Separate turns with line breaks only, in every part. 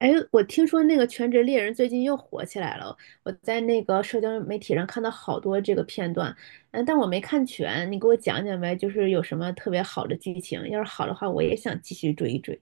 哎，我听说那个《全职猎人》最近又火起来了，我在那个社交媒体上看到好多这个片段，但我没看全，你给我讲讲呗，就是有什么特别好的剧情，要是好的话，我也想继续追一追。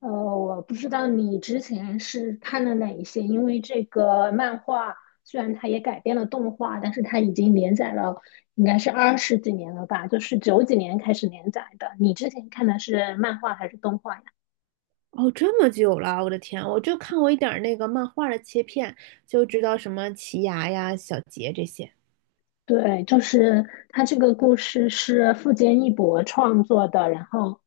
呃，我不知道你之前是看了哪一些，因为这个漫画虽然它也改编了动画，但是它已经连载了，应该是二十几年了吧，就是九几年开始连载的。你之前看的是漫画还是动画呀？
哦，这么久了，我的天，我就看过一点儿那个漫画的切片，就知道什么奇牙呀、小杰这些。
对，就是他这个故事是富坚义博创作的，然后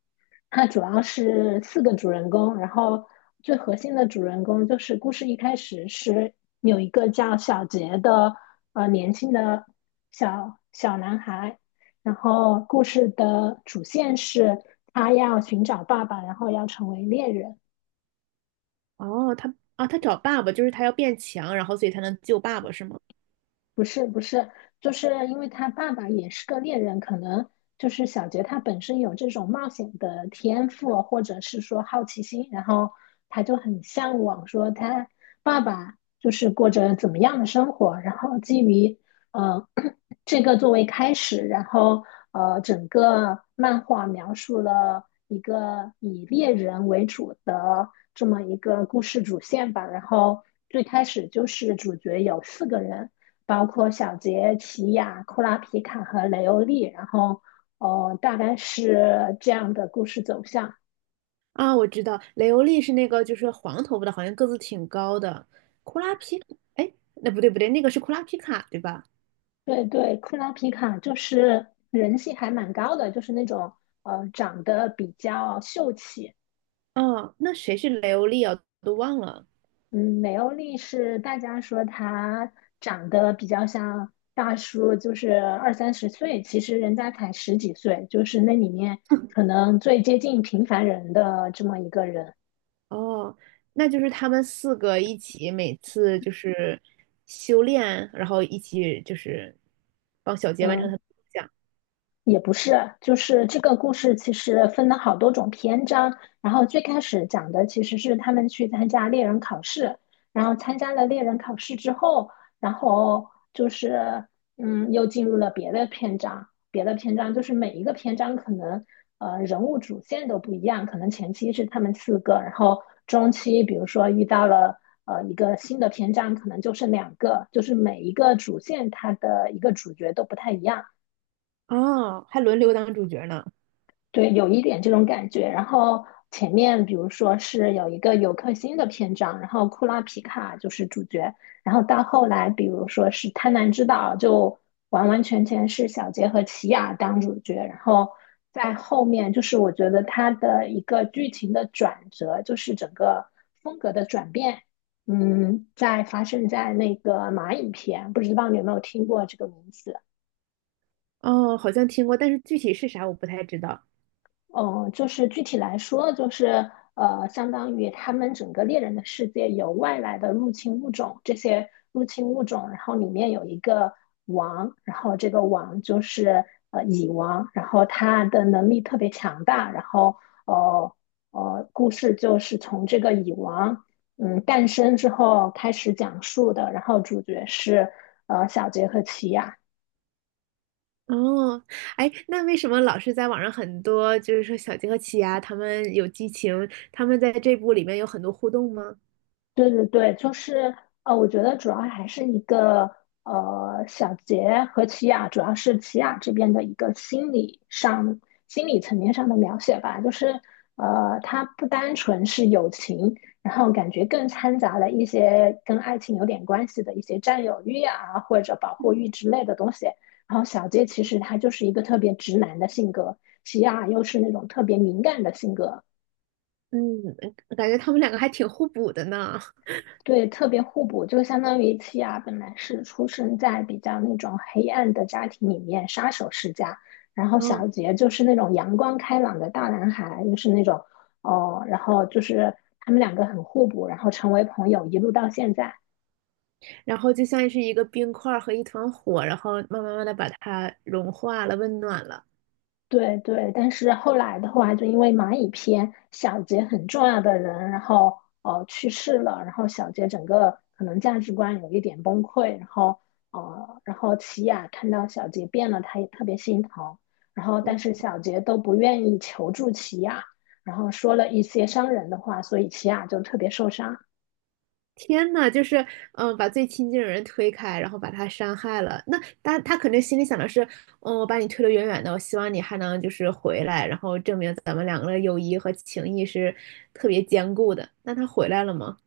他主要是四个主人公，然后最核心的主人公就是故事一开始是有一个叫小杰的年轻的小小男孩，然后故事的主线是他要寻找爸爸，然后要成为猎人。
哦，他啊，他找爸爸，就是他要变强，然后所以才能救爸爸，是吗？
不是不是，就是因为他爸爸也是个猎人，可能就是小杰他本身有这种冒险的天赋，或者是说好奇心，然后他就很向往说他爸爸就是过着怎么样的生活，然后基于呃 这个作为开始，然后整个漫画描述了一个以猎人为主的这么一个故事主线吧，然后最开始就是主角有四个人。包括小杰、奇亚、库拉皮卡和雷欧利，然后哦，大概是这样的故事走向。
啊，我知道，雷欧利是那个就是黄头发的，好像个子挺高的。库拉皮哎，那不对不对，那个是库拉皮卡对吧？
对对，库拉皮卡就是人气还蛮高的，就是那种长得比较秀气。
哦，那谁是雷欧利啊？都忘了。
嗯，雷欧利是大家说他长得比较像大叔，就是二三十岁，其实人家才十几岁，就是那里面可能最接近平凡人的这么一个人。
哦，那就是他们四个一起，每次就是修炼，然后一起就是帮小杰完成
嗯。
他的梦想。
也不是，就是这个故事其实分了好多种篇章，然后最开始讲的其实是他们去参加猎人考试，然后参加了猎人考试之后，然后就是又进入了别的篇章，别的篇章就是每一个篇章可能人物主线都不一样，可能前期是他们四个，然后中期比如说遇到了一个新的篇章，可能就剩两个，就是每一个主线它的一个主角都不太一样。
哦，还轮流当主角呢。
对，有一点这种感觉。然后前面比如说是有一个尤克星的篇章，然后库拉皮卡就是主角，然后到后来比如说是贪婪之岛，就完完全全是小杰和奇亚当主角。然后在后面就是我觉得他的一个剧情的转折，就是整个风格的转变，在发生在那个蚂蚁篇，不知道你有没有听过这个名字？
哦，好像听过，但是具体是啥我不太知道。
嗯，就是具体来说，就是相当于他们整个猎人的世界有外来的入侵物种，这些入侵物种，然后里面有一个王，然后这个王就是蚁王，然后他的能力特别强大，然后呃故事就是从这个蚁王诞生之后开始讲述的，然后主角是小杰和奇亚。
哦，哎，那为什么老是在网上很多，就是说小鸡和奇亚他们有激情，他们在这部里面有很多互动吗？
对对对，就是我觉得主要还是一个小杰和齐雅，主要是齐雅这边的一个心理上、心理层面上的描写吧，就是它不单纯是友情，然后感觉更掺杂了一些跟爱情有点关系的一些占有欲啊，或者保护欲之类的东西。然后小杰其实他就是一个特别直男的性格，齐雅又是那种特别敏感的性格，
嗯，感觉他们两个还挺互补的呢。
对，特别互补，就相当于契亚本来是出生在比较那种黑暗的家庭里面，杀手世家，然后小
嗯，
杰就是那种阳光开朗的大男孩，就是那种哦，然后就是他们两个很互补，然后成为朋友，一路到现在。
然后就像是一个冰块儿和一团火，然后慢慢慢的把它融化了，温暖了。
对对，但是后来的话，就因为蚂蚁篇，小杰很重要的人，然后去世了，然后小杰整个可能价值观有一点崩溃，然后琪雅看到小杰变了，她也特别心疼，然后但是小杰都不愿意求助琪雅，然后说了一些伤人的话，所以琪雅就特别受伤。
天呐，就是把最亲近的人推开，然后把他伤害了。那他肯定心里想的是，嗯，我把你推得远远的，我希望你还能就是回来，然后证明咱们两个的友谊和情谊是特别坚固的。那他回来了吗？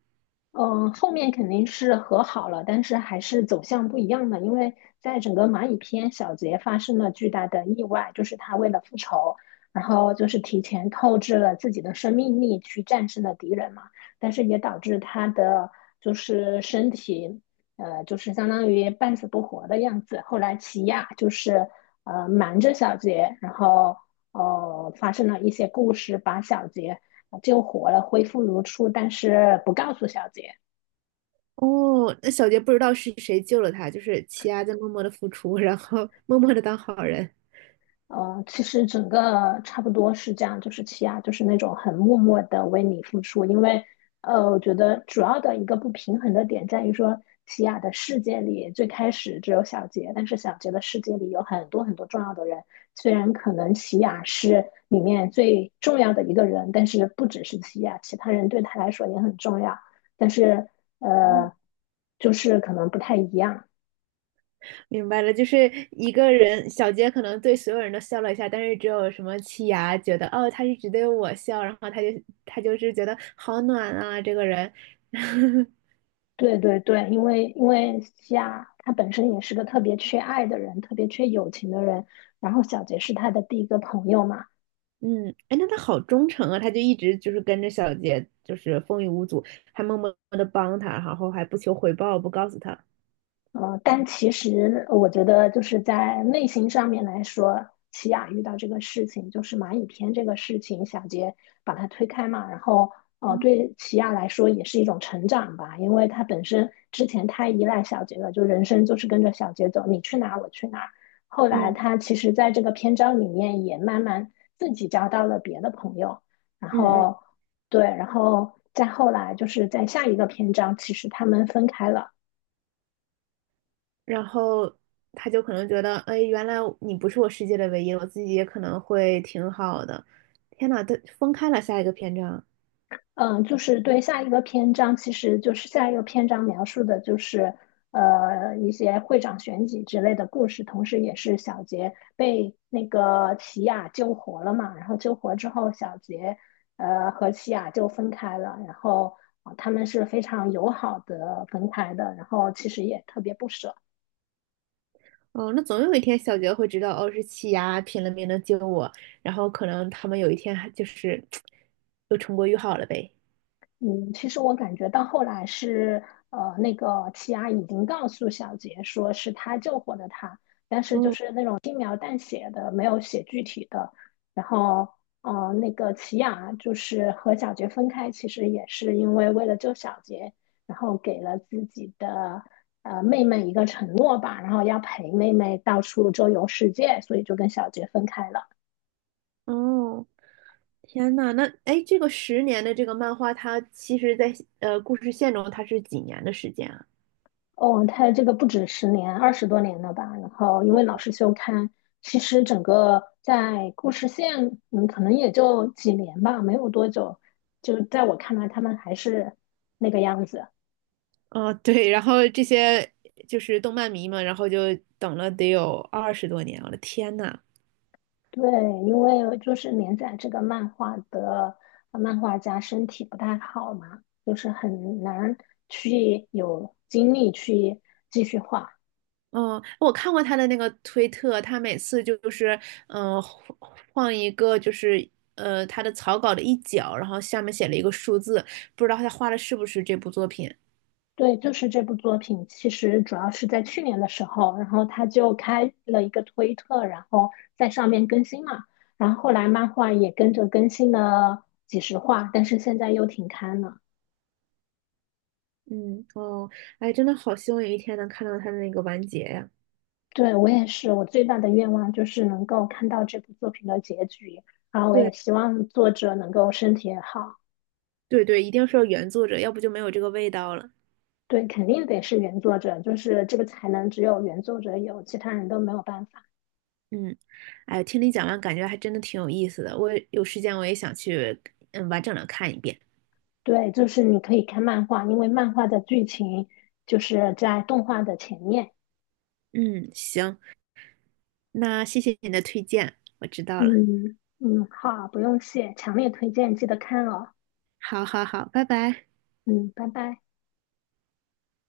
嗯，后面肯定是和好了，但是还是走向不一样的，因为在整个蚂蚁篇，小杰发生了巨大的意外，就是他为了复仇，然后就是提前透支了自己的生命力去战胜了敌人嘛，但是也导致他的就是身体，就是相当于半死不活的样子。后来奇亚就是瞒着小杰，然后发生了一些故事，把小杰救活了，恢复如初，但是不告诉小杰。
哦，那小杰不知道是谁救了他，就是奇亚在默默的付出，然后默默的当好人。
其实整个差不多是这样，就是奇亚就是那种很默默的为你付出，因为我觉得主要的一个不平衡的点在于说，奇亚的世界里最开始只有小杰，但是小杰的世界里有很多很多重要的人，虽然可能奇亚是里面最重要的一个人，但是不只是奇亚，其他人对他来说也很重要，但是呃，就是可能不太一样。
明白了，就是一个人，小杰可能对所有人都笑了一下，但是只有什么七牙觉得，哦，他是只对我笑，然后他就是觉得好暖啊，这个人，
对对对，因为西亚他本身也是个特别缺爱的人，特别缺友情的人，然后小杰是他的第一个朋友嘛，
嗯，哎，那他好忠诚啊，他就一直就是跟着小杰，就是风雨无阻，还默默的帮他，然后还不求回报，不告诉他，
但其实我觉得，就是在内心上面来说，奇雅遇到这个事情，就是蚂蚁篇这个事情，小杰把它推开嘛，然后
嗯
对奇雅来说也是一种成长吧，因为他本身之前太依赖小杰了，就人生就是跟着小杰走，你去哪我去哪。后来
嗯
他其实在这个篇章里面也慢慢自己交到了别的朋友，然
嗯嗯，
后对，然后再后来就是在下一个篇章，其实他们分开了。
然后他就可能觉得，哎，原来你不是我世界的唯一，我自己也可能会挺好的，天呐，他分开了下一个篇章。
嗯，就是对下一个篇章，其实就是下一个篇章描述的就是一些会长选举之类的故事，同时也是小杰被那个奇雅救活了嘛，然后救活之后，小杰和奇雅就分开了，然后他们是非常友好的分开的，然后其实也特别不舍。
哦，那总有一天小杰会知道，哦，是气压拼了命的救我，然后可能他们有一天还就是又重归于好了呗。
嗯，其实我感觉到后来是，那个齐阿已经告诉小杰说是他救活的他，但是就
嗯，
是那种轻描淡写的，没有写具体的。然后，那个齐雅就是和小杰分开，其实也是因为为了救小杰，然后给了自己的妹妹一个承诺吧，然后要陪妹妹到处周游世界，所以就跟小杰分开了。
哦，天呐，那哎，诶这个10年的这个漫画，它其实在故事线中它是几年的时间啊？
哦，他这个不止10年，二十多年了吧？然后因为老是休刊，其实整个在故事线，可能也就几年吧，没有多久。就在我看来，他们还是那个样子。
哦，对，然后这些就是动漫迷嘛，然后就等了得有20多年，我的天呐！
对，因为就是连载这个漫画的漫画家身体不太好嘛，就是很难去有精力去继续画。
嗯，我看过他的那个推特，他每次就是，嗯、呃换换一个就是，他的草稿的一角，然后下面写了一个数字，不知道他画的是不是这部作品。
对，就是这部作品，其实主要是在去年的时候，然后他就开了一个推特，然后在上面更新嘛，然后后来漫画也跟着更新了几十话，但是现在又停刊了。
嗯，哦，哎，真的好希望有一天能看到他的那个完结呀。
对，我也是，我最大的愿望就是能够看到这部作品的结局，然后我也
对，
希望作者能够身体也好。
对对，一定是要原作者，要不就没有这个味道了。
对，肯定得是原作者，就是这个才能只有原作者有，其他人都没有办法。
嗯，哎，听你讲完，感觉还真的挺有意思的。我有时间我也想去，嗯，完整的看一遍。
对，就是你可以看漫画，因为漫画的剧情就是在动画的前面。
嗯，行，那谢谢你的推荐，我知道了。
嗯嗯，好，不用谢，强烈推荐，记得看哦。
好好好，拜拜。
嗯，拜拜。